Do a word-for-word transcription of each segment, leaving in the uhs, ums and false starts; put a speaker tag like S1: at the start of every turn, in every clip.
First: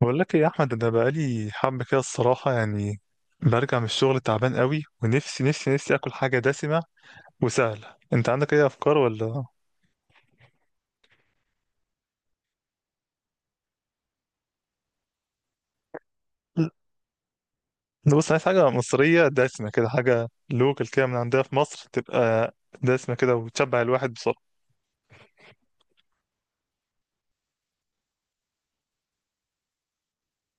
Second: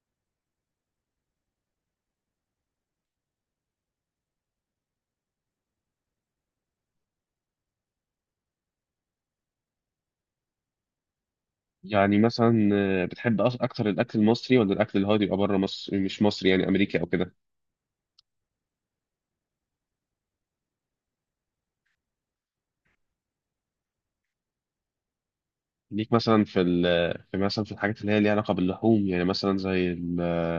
S1: بقول لك ايه يا احمد، انا بقالي حبه كده الصراحه يعني. برجع من الشغل تعبان قوي، ونفسي نفسي نفسي اكل حاجه دسمه وسهله. انت عندك اي افكار ولا؟
S2: يعني مثلا آه، بتحب أص- اكتر الاكل المصري ولا الاكل اللي هو بيبقى بره مصر مش مصري، يعني
S1: لا،
S2: امريكي او كده؟
S1: بص، عايز حاجه مصريه دسمه كده، حاجه لوكال كده من عندنا في مصر، تبقى دسمه كده وتشبع الواحد بسرعه.
S2: ليك مثلا في ال في مثلا في الحاجات اللي هي ليها علاقه باللحوم، يعني مثلا زي ال-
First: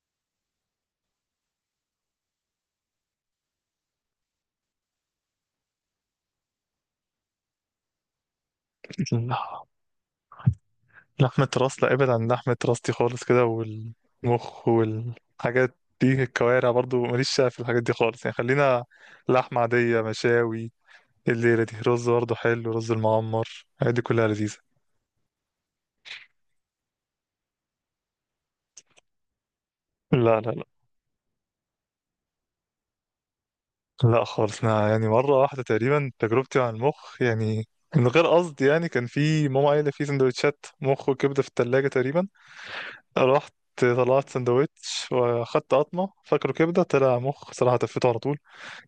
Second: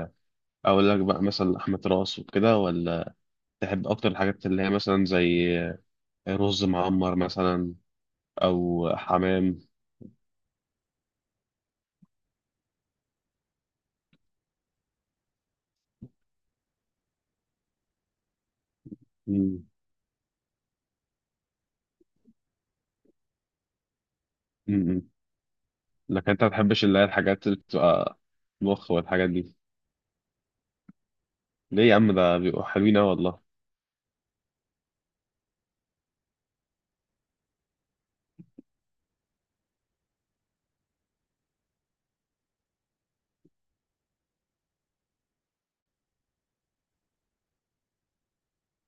S2: اقول لك بقى مثلا لحمه راس وكده، ولا تحب اكتر الحاجات اللي هي مثلا زي آه، رز معمر مثلا، او حمام؟
S1: لا، لحمه راس، لا ابعد عن لحمه راس دي خالص كده، والمخ والحاجات دي، الكوارع برضو ماليش شغف في الحاجات دي خالص يعني. خلينا لحمه
S2: مم.
S1: عاديه، مشاوي. الليلة دي رز برضه حلو، رز المعمر، الحاجات دي كلها لذيذة.
S2: مم. لكن انت ما بتحبش اللي هي الحاجات اللي بتبقى مخ والحاجات دي؟
S1: لا، لا، لا،
S2: ليه يا عم؟ ده بيبقوا حلوين أوي والله.
S1: لا خالص. أنا يعني مرة واحدة تقريبا تجربتي عن المخ يعني، من غير قصد يعني. كان في ماما قايلة في سندوتشات مخ وكبدة في التلاجة تقريبا، رحت طلعت سندوتش، واخدت قطمة فاكره كبدة، طلع مخ، صراحة تفيته على طول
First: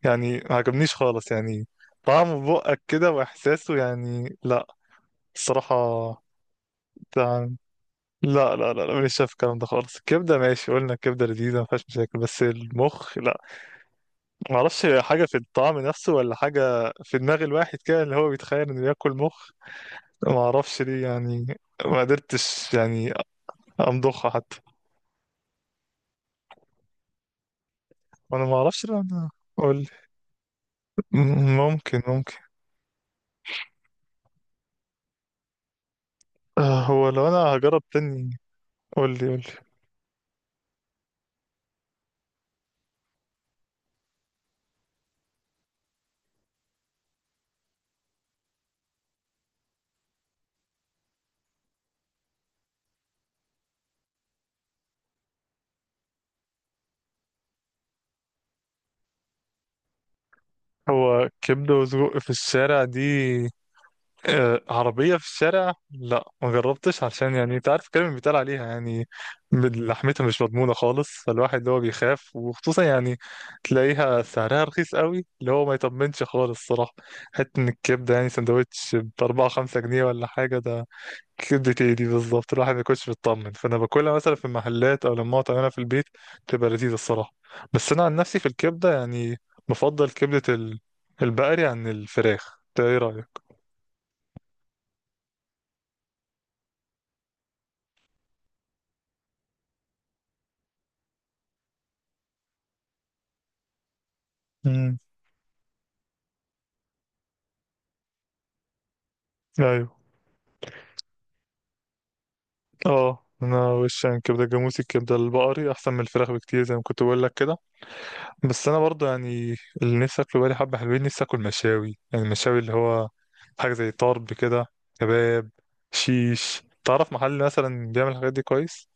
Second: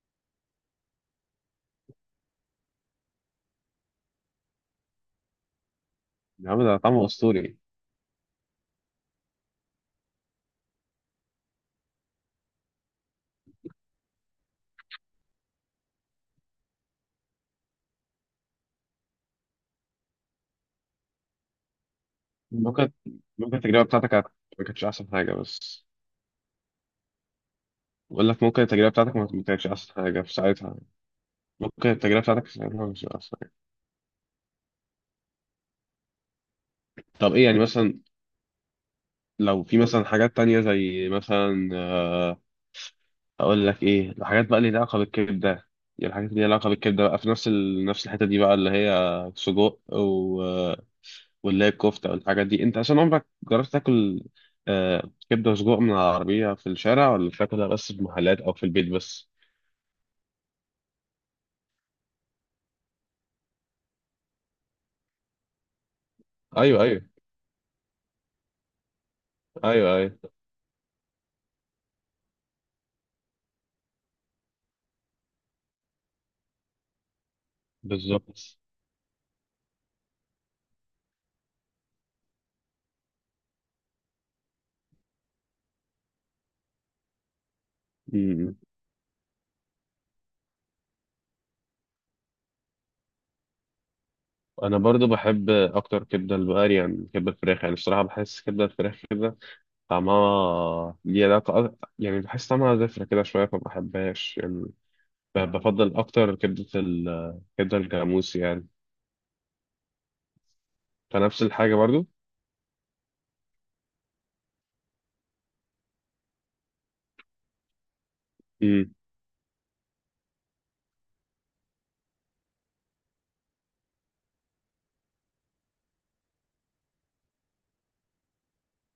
S1: يعني. ما عجبنيش خالص يعني، طعمه بقك كده وإحساسه، يعني لا، الصراحة.
S2: يا عم ده طعمه اسطوري.
S1: لا، لا، لا، لا مش شايف الكلام ده خالص. الكبده ماشي، قلنا الكبده لذيذه ما فيهاش مشاكل، بس المخ لا. ما اعرفش حاجه في الطعم نفسه ولا حاجه في دماغ الواحد كده، اللي هو بيتخيل انه ياكل مخ. ما اعرفش ليه يعني. ما قدرتش
S2: ممكن
S1: يعني
S2: ممكن التجربة بتاعتك كانت-
S1: امضخها حتى.
S2: ما كانتش أحسن حاجة، بس بقول لك
S1: وانا ما
S2: ممكن
S1: اعرفش
S2: التجربة
S1: ليه
S2: بتاعتك ما
S1: انا.
S2: ما كانتش
S1: قول لي.
S2: أحسن حاجة في ساعتها.
S1: م-
S2: ممكن
S1: ممكن
S2: التجربة
S1: ممكن
S2: بتاعتك في ساعتها مش أحسن حاجة.
S1: آه، هو لو
S2: طب
S1: انا
S2: إيه يعني
S1: هجرب
S2: مثلا؟
S1: تاني. قول لي، قول لي.
S2: لو في مثلا حاجات تانية زي مثلا آه، أقول لك إيه الحاجات بقى اللي ليها علاقة بالكبدة. يعني الحاجات اللي ليها علاقة بالكبدة بقى في نفس ال... نفس الحتة دي بقى، اللي هي سجق و... واللي هي الكفتة والحاجات دي. أنت عشان عمرك جربت تاكل آه، كبدة وسجق من العربية في الشارع، ولا بتاكلها بس في محلات أو في البيت بس؟
S1: هو كبده وسجق في الشارع دي، آه، عربية في الشارع، لا ما
S2: ايوه، ايوه.
S1: جربتش عشان يعني انت عارف الكلام اللي بيتقال عليها يعني. بال-
S2: ايوه، ايوه.
S1: لحمتها مش مضمونة خالص، فالواحد اللي هو بيخاف، وخصوصا يعني تلاقيها سعرها رخيص قوي، اللي هو ما يطمنش خالص صراحة. حتى ان الكبدة، يعني
S2: بالظبط.
S1: سندوتش بأربعة خمسة جنيه ولا حاجة، ده كبدة ايه دي بالظبط؟ الواحد ما يكونش مطمن. فانا باكلها مثلا في المحلات او لما اقعد اعملها في البيت، تبقى لذيذة الصراحة. بس انا عن نفسي في
S2: أمم.
S1: الكبدة يعني بفضل كبدة ال- البقري عن الفراخ. انت ايه رأيك؟
S2: انا برضو بحب اكتر كبده البقري يعني من كبده الفراخ. يعني الصراحه بحس كبده الفراخ كده طعمها ليه علاقه أك- يعني بحس طعمها زفره كده شويه، فما بحبهاش يعني. ب- بفضل اكتر كبده ال- كبده الجاموس يعني،
S1: امم.
S2: فنفس الحاجه برضو.
S1: اه، انا وش يعني كبده جاموسي، الكبده البقري احسن من الفراخ بكتير، زي ما كنت بقول لك كده. بس انا
S2: امم.
S1: برضو يعني، اللي نفسي اكله بقالي حبه حلوين، نفسي اكل مشاوي. يعني المشاوي اللي هو حاجه زي طرب كده، كباب، شيش. تعرف محل مثلا بيعمل الحاجات دي كويس؟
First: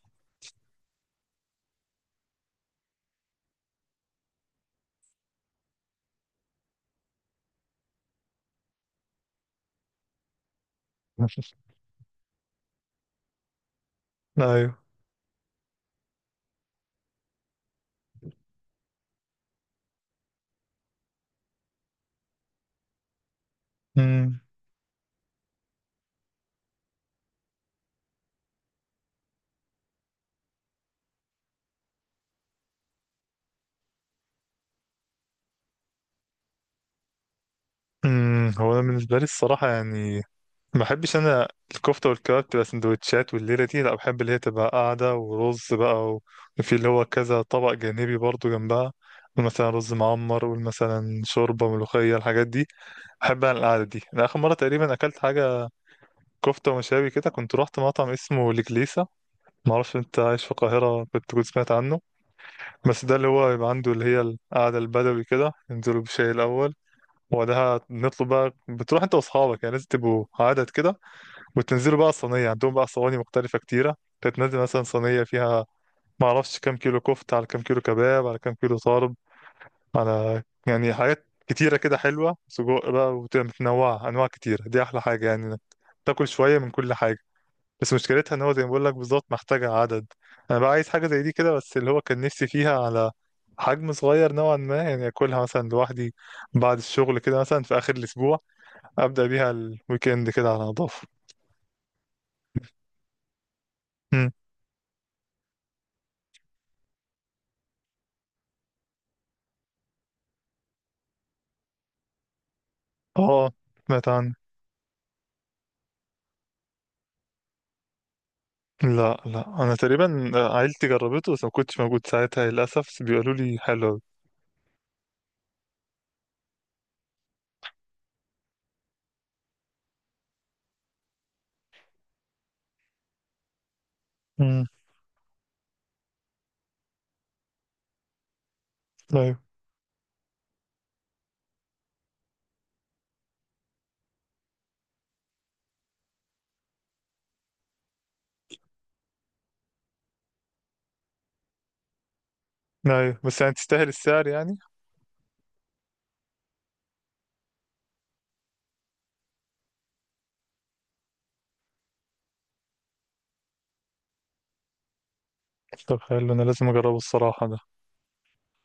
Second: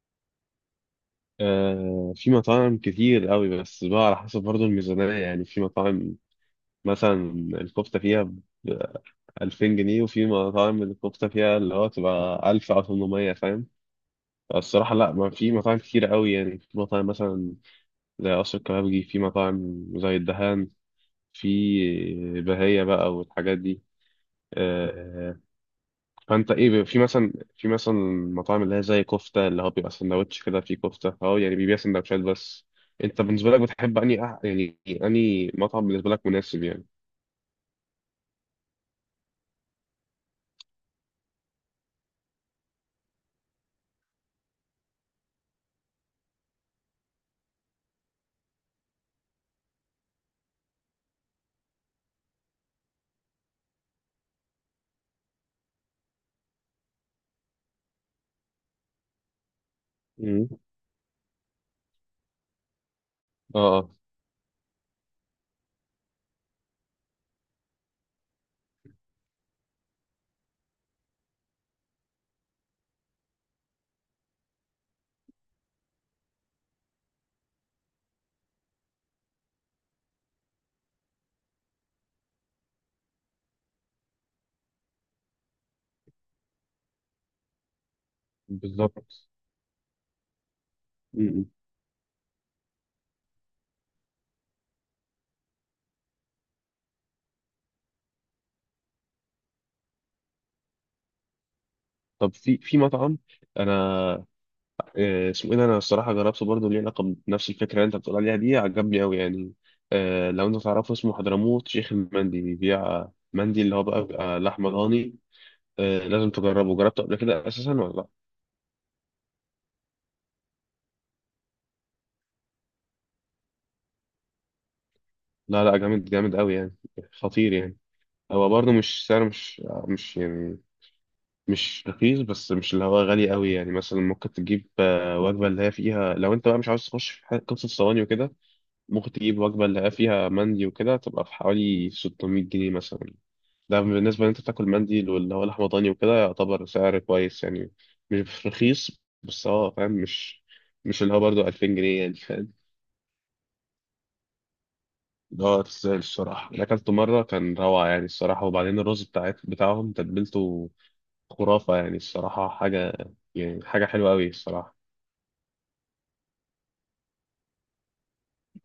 S2: آه في مطاعم كتير قوي، بس بقى على حسب برضو الميزانيه. يعني في مطاعم مثلا الكفته فيها ب ألفين جنيه، وفي مطاعم الكفته فيها اللي هو تبقى ألف او ثمانمائة، فاهم؟
S1: ايوه.
S2: الصراحة لا، ما في مطاعم كتير قوي. يعني في مطاعم مثلا زي قصر الكبابجي، في مطاعم زي الدهان، في بهية بقى والحاجات دي
S1: امم.
S2: آه، فانت ايه في مثلا في مثلا مطاعم اللي هي زي كفتة اللي هو بيبقى سندوتش كده فيه كفتة، اه، يعني بيبيع سندوتشات بس. انت بالنسبة لك بتحب اني أح- يعني اني مطعم بالنسبة لك مناسب يعني؟
S1: أمم، هو انا بالنسبه لي الصراحه يعني ما بحبش انا الكفته والكباب تبقى سندوتشات، والليله دي لا، بحب اللي هي تبقى قاعده ورز بقى و- وفي اللي هو كذا طبق جانبي برضو جنبها، مثلا رز معمر، ومثلا شوربه ملوخيه، الحاجات دي بحب انا القعده دي. انا اخر مره تقريبا اكلت حاجه كفته ومشاوي كده، كنت رحت مطعم اسمه الكليسه. ما اعرفش انت عايش
S2: مم.
S1: في القاهره، كنت تكون سمعت عنه. بس ده اللي هو
S2: اه.
S1: يبقى
S2: آه،
S1: عنده اللي هي القعده البدوي كده، ينزلوا بشاي الاول، وبعدها نطلب بقى. بتروح انت واصحابك، يعني لازم تبقوا عدد كده، وتنزلوا بقى الصينية. عندهم بقى صواني مختلفة كتيرة، تتنزل مثلا صينية فيها معرفش كام كيلو كفتة، على كام كيلو كباب، على كام كيلو طرب، على يعني حاجات كتيرة كده حلوة، سجق بقى، وتبقى متنوعة أنواع كتيرة. دي أحلى حاجة يعني، إنك تاكل شوية من كل حاجة. بس مشكلتها إن هو زي ما بقول لك
S2: بالظبط.
S1: بالظبط، محتاجة عدد. أنا بقى عايز حاجة زي
S2: م-
S1: دي
S2: م.
S1: كده، بس اللي هو كان نفسي فيها على حجم صغير نوعا ما، يعني أكلها مثلا لوحدي بعد الشغل كده، مثلا في آخر الأسبوع، أبدأ بيها الويكند كده على نضافة.
S2: طب في في مطعم، انا
S1: مم.
S2: آه، اسمه ايه ده؟ انا الصراحه جربته برضه، ليه علاقه بنفس الفكره اللي انت بتقول عليها دي، عجبني قوي يعني. آه، لو انت تعرفه، اسمه حضرموت شيخ المندي، بيبيع
S1: اه،
S2: مندي اللي هو بقى
S1: سمعت عنه.
S2: بيبقى لحمه ضاني. آه، لازم تجربه. جربته قبل كده اساسا ولا لا؟
S1: لا، لا، انا تقريبا عيلتي جربته، بس ما كنتش موجود ساعتها للاسف، بس بيقولوا لي حلو أوي.
S2: لا، لا، جامد جامد قوي يعني، خطير يعني. هو برضه مش سعر، مش مش، يعني مش رخيص، بس مش اللي هو غالي قوي يعني. مثلا ممكن
S1: امم.
S2: تجيب آه، وجبه اللي هي فيها، لو انت بقى مش عاوز تخش في حاجة- قصه صواني وكده، ممكن
S1: ايوه،
S2: تجيب وجبه اللي هي فيها مندي وكده تبقى في حوالي ستمائة جنيه مثلا. ده بالنسبة ان انت بتاكل مندي واللي هو لحمة ضاني وكده يعتبر سعر كويس يعني. مش رخيص، بس هو فاهم، مش مش اللي هو برضه ألفين جنيه يعني، فاهم؟
S1: ايوه. بس يعني تستاهل السعر يعني.
S2: اللي هو تستاهل الصراحة. اللي أكلته مرة كان روعة يعني، الصراحة. وبعدين الرز بتاعت بتاعهم تتبيلته خرافة يعني، الصراحة حاجة، يعني حاجة حلوة أوي الصراحة.
S1: طب حلو، انا لازم اجربه الصراحه ده.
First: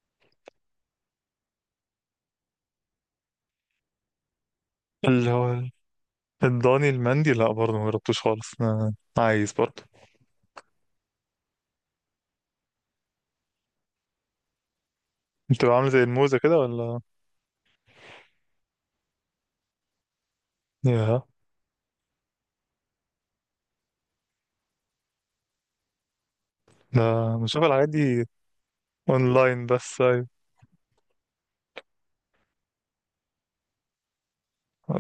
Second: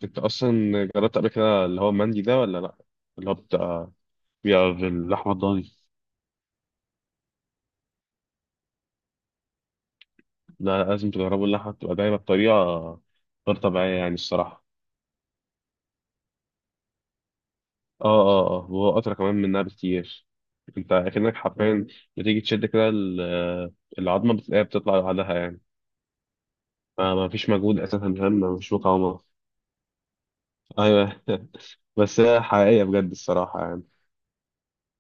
S2: أنت أصلا جربت قبل كده اللي هو مندي ده ولا لأ؟ اللي هو بتاع، بيبقى
S1: اللي
S2: باللحمة
S1: هو
S2: الضاني.
S1: الضاني المندي، لا برضه ما جربتوش خالص، انا عايز برضه.
S2: لا، لازم تجربوا، اللحمة بتبقى دايما بطريقة غير طبيعية يعني، الصراحة.
S1: بتبقى عامله زي الموزه كده ولا؟
S2: اه، اه، اه، وهو اسرع كمان منها بكتير. انت
S1: يا،
S2: اكنك حرفيا بتيجي تشد كده ال- العظمه بتلاقيها بتطلع لوحدها يعني. ما ما
S1: لا
S2: فيش
S1: بشوف
S2: مجهود
S1: الحاجات
S2: اساسا،
S1: دي
S2: فاهم؟ ما فيش مقاومه.
S1: اونلاين بس. ايوه.
S2: ايوه. بس هي حقيقيه بجد، الصراحه يعني.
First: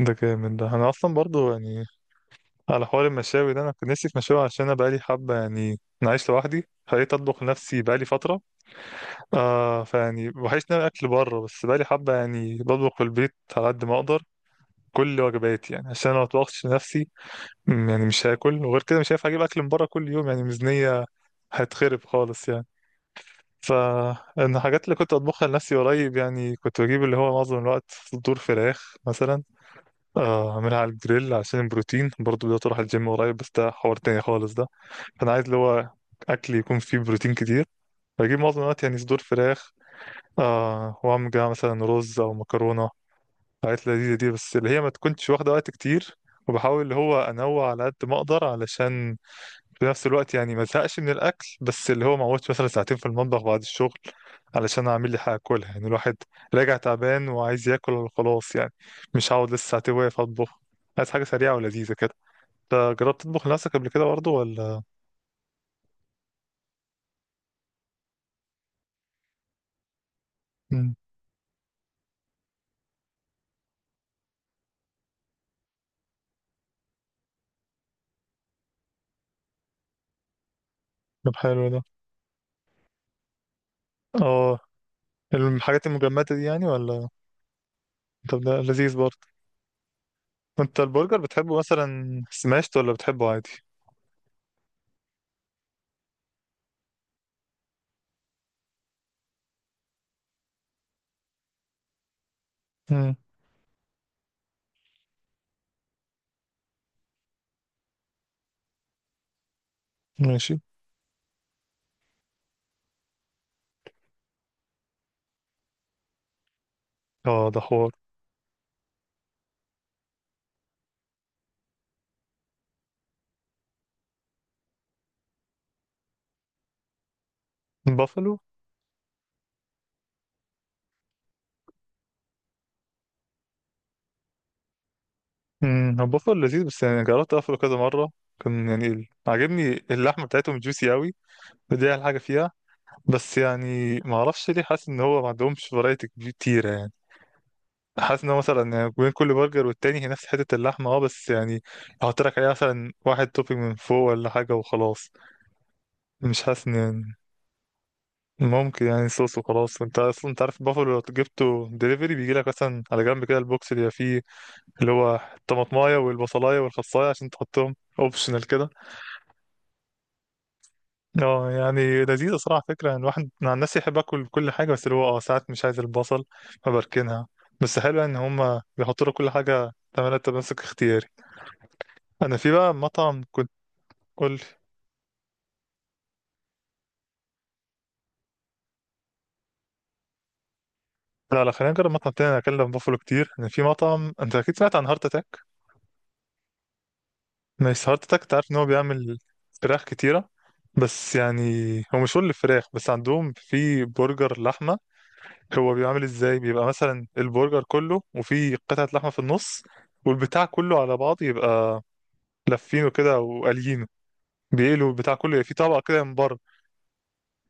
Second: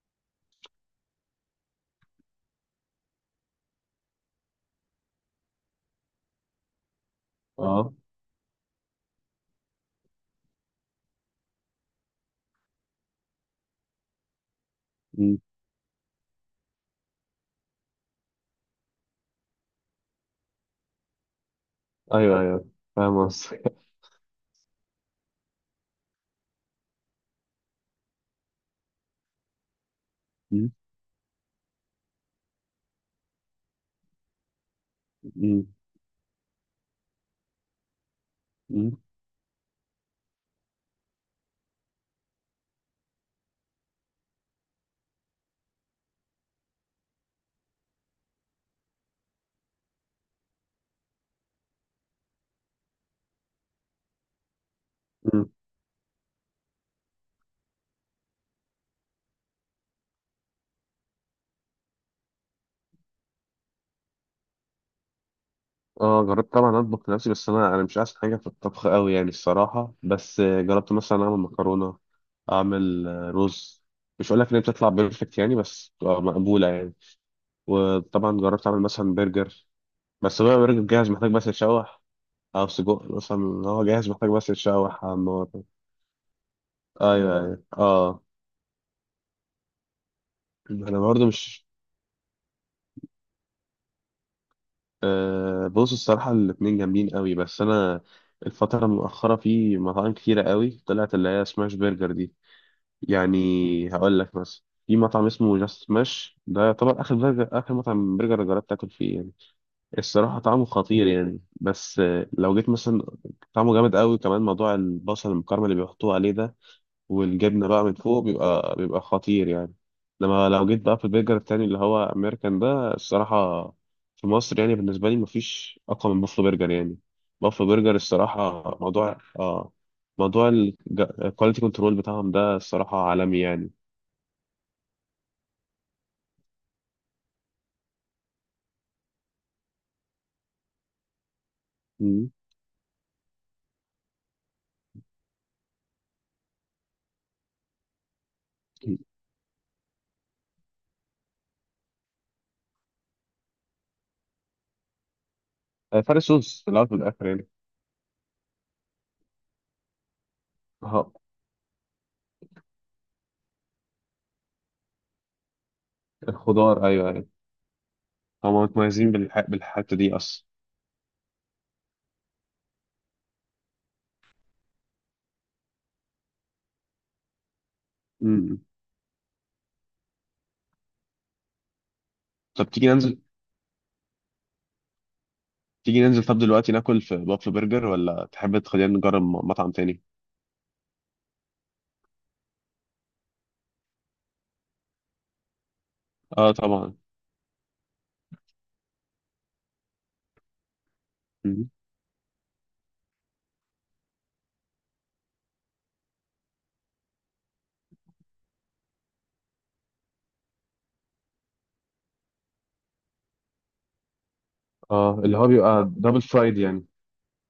S1: ده جامد، ده انا اصلا برضه يعني على حوار المشاوي ده، انا كنت نفسي في مشاوي، عشان انا بقالي حبه يعني، انا عايش لوحدي، خليت اطبخ لنفسي
S2: اه.
S1: بقالي فتره. آه فيعني بحس ان انا اكل بره، بس بقالي حبه يعني بطبخ في البيت على قد ما اقدر كل
S2: مم.
S1: وجباتي يعني، عشان ما اطبخش لنفسي. م، يعني مش هاكل، وغير كده مش هينفع اجيب اكل من بره كل يوم، يعني ميزانيه هتخرب
S2: ايوه،
S1: خالص
S2: ايوه،
S1: يعني.
S2: فاهم
S1: ف،
S2: قصدك.
S1: إن الحاجات اللي كنت اطبخها لنفسي قريب يعني، كنت بجيب اللي هو معظم الوقت صدور فراخ مثلا. آه،
S2: مم.
S1: اعملها على الجريل عشان البروتين. برضه بدأت اروح الجيم قريب، بس ده حوار تاني خالص ده. فانا عايز اللي
S2: مم.
S1: هو اكل يكون فيه بروتين كتير. بجيب معظم الوقت
S2: مم.
S1: يعني صدور فراخ. آه وعمجة مثلا رز أو مكرونة، حاجات لذيذة دي، بس اللي هي ما تكونش واخدة وقت كتير. وبحاول اللي هو أنوع على قد ما أقدر، علشان في نفس الوقت يعني ما أزهقش من الأكل، بس اللي هو ما أقعدش مثلا ساعتين في المطبخ بعد الشغل علشان أعمل لي حاجة
S2: مم.
S1: أكلها. يعني الواحد راجع تعبان وعايز ياكل وخلاص يعني، مش هقعد لسه ساعتين واقف أطبخ. عايز حاجة سريعة ولذيذة كده. أنت جربت تطبخ لنفسك قبل كده برضه ولا؟
S2: اه، جربت طبعا اطبخ لنفسي، بس انا انا مش احسن حاجه في الطبخ قوي يعني، الصراحه. بس جربت
S1: مم،
S2: مثلا اعمل مكرونه، اعمل آه، رز. مش هقول لك ان هي بتطلع بيرفكت يعني، بس بتبقى مقبوله يعني. وطبعا جربت اعمل مثلا برجر، بس بقى برجر جاهز محتاج
S1: طب
S2: بس
S1: حلو ده.
S2: يتشوح، او سجق مثلا. هو جاهز محتاج بس
S1: اه،
S2: يتشوح على النار.
S1: الحاجات المجمدة دي يعني ولا؟
S2: ايوه، ايوه، اه.
S1: طب ده لذيذ برضه. انت
S2: انا
S1: البرجر
S2: برضه
S1: بتحبه
S2: مش،
S1: مثلا سماشت ولا بتحبه عادي؟
S2: آه بص الصراحه الاتنين جامدين قوي. بس انا الفتره المؤخره في مطاعم كتيره قوي طلعت اللي هي سماش برجر دي،
S1: امم.
S2: يعني هقول لك مثلا في مطعم اسمه جاست سماش، ده يعتبر اخر برجر، اخر مطعم برجر جربت اكل فيه يعني. الصراحة
S1: ماشي.
S2: طعمه خطير يعني، بس آه، لو جيت مثلا، طعمه جامد قوي، كمان موضوع البصل المكرمل اللي بيحطوه عليه ده
S1: اه ده
S2: والجبنة بقى
S1: حوار.
S2: من فوق بيبقى بيبقى خطير يعني. لما لو جيت بقى في البرجر التاني اللي هو أمريكان، ده الصراحة في مصر يعني بالنسبة لي مفيش أقوى من بافلو برجر يعني. بافلو برجر
S1: بافلو.
S2: الصراحة موضوع، اه موضوع الكواليتي كنترول بتاعهم ده الصراحة عالمي يعني.
S1: امم، هو بافلو لذيذ، بس يعني جربت اقفله كذا مره، كان يعني ال- عاجبني اللحمه بتاعتهم جوسي قوي، ودي احلى حاجه
S2: مم.
S1: فيها. بس يعني ما اعرفش ليه، حاسس ان هو ما عندهمش فرايتي كتيره يعني. حاسس ان هو مثلا يعني بين كل برجر والتاني هي نفس حته اللحمه، اه بس يعني احط لك عليها مثلا واحد توبينج من فوق ولا حاجه وخلاص.
S2: آه، فرق
S1: مش
S2: صوص
S1: حاسس
S2: في
S1: ان
S2: الأول وفي
S1: يعني،
S2: الآخر يعني.
S1: ممكن يعني صوص وخلاص. انت اصلا انت عارف البافلو لو
S2: آه،
S1: جبته دليفري، بيجي لك مثلا على جنب كده البوكس اللي فيه، اللي هو الطماطمايه والبصلايه
S2: الخضار
S1: والخصايه،
S2: أيوه،
S1: عشان تحطهم اوبشنال
S2: هم
S1: كده.
S2: متميزين بالح... بالحته دي اصلا.
S1: اه يعني لذيذه، صراحه فكره يعني، الواحد مع الناس يحب اكل كل حاجه، بس اللي هو اه ساعات مش عايز البصل فبركنها. بس حلو ان هم
S2: امم.
S1: بيحطوا لك كل حاجه تعملها تمسك اختياري. انا في
S2: طب
S1: بقى
S2: تيجي ننزل،
S1: مطعم كنت. قول.
S2: تيجي ننزل طب دلوقتي ناكل في بافلو برجر، ولا تحب تخلينا نجرب م- مطعم تاني؟
S1: لا، لا، خلينا نجرب مطعم تاني. انا اكلم بافلو كتير. انا في مطعم، انت اكيد سمعت عن هارت اتاك.
S2: اه طبعا.
S1: نايس هارت اتاك، تعرف ان هو بيعمل فراخ كتيرة. بس يعني
S2: مم.
S1: هو مشهور للفراخ، بس عندهم في برجر لحمة. هو بيعمل ازاي؟ بيبقى مثلا البرجر كله وفي قطعة لحمة في النص، والبتاع كله على بعضه يبقى لافينه كده وقاليينه، بيقلوا البتاع
S2: اه، اللي
S1: كله
S2: هو
S1: في طبقة
S2: بيبقى
S1: كده من
S2: دبل
S1: بره.
S2: فرايد يعني.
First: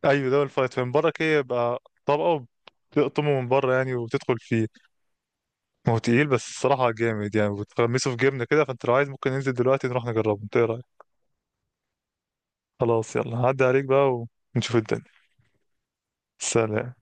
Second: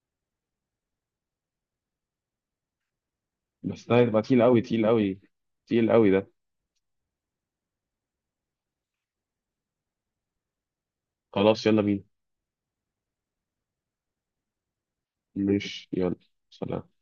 S1: ايوه، ده الفايت من بره كده، يبقى طبقة، بتقطمه من بره
S2: بس
S1: يعني
S2: ده هيبقى
S1: وتدخل
S2: تقيل قوي،
S1: فيه.
S2: تقيل قوي،
S1: ما
S2: تقيل
S1: هو
S2: قوي
S1: تقيل
S2: ده.
S1: بس الصراحة جامد يعني، وتغمسه في جبنة كده. فانت لو عايز ممكن ننزل دلوقتي نروح نجربه. انت إيه رأيك؟
S2: خلاص يلا بينا.
S1: خلاص، يلا هعدي عليك بقى ونشوف الدنيا.
S2: ماشي يلا. سلام.
S1: سلام.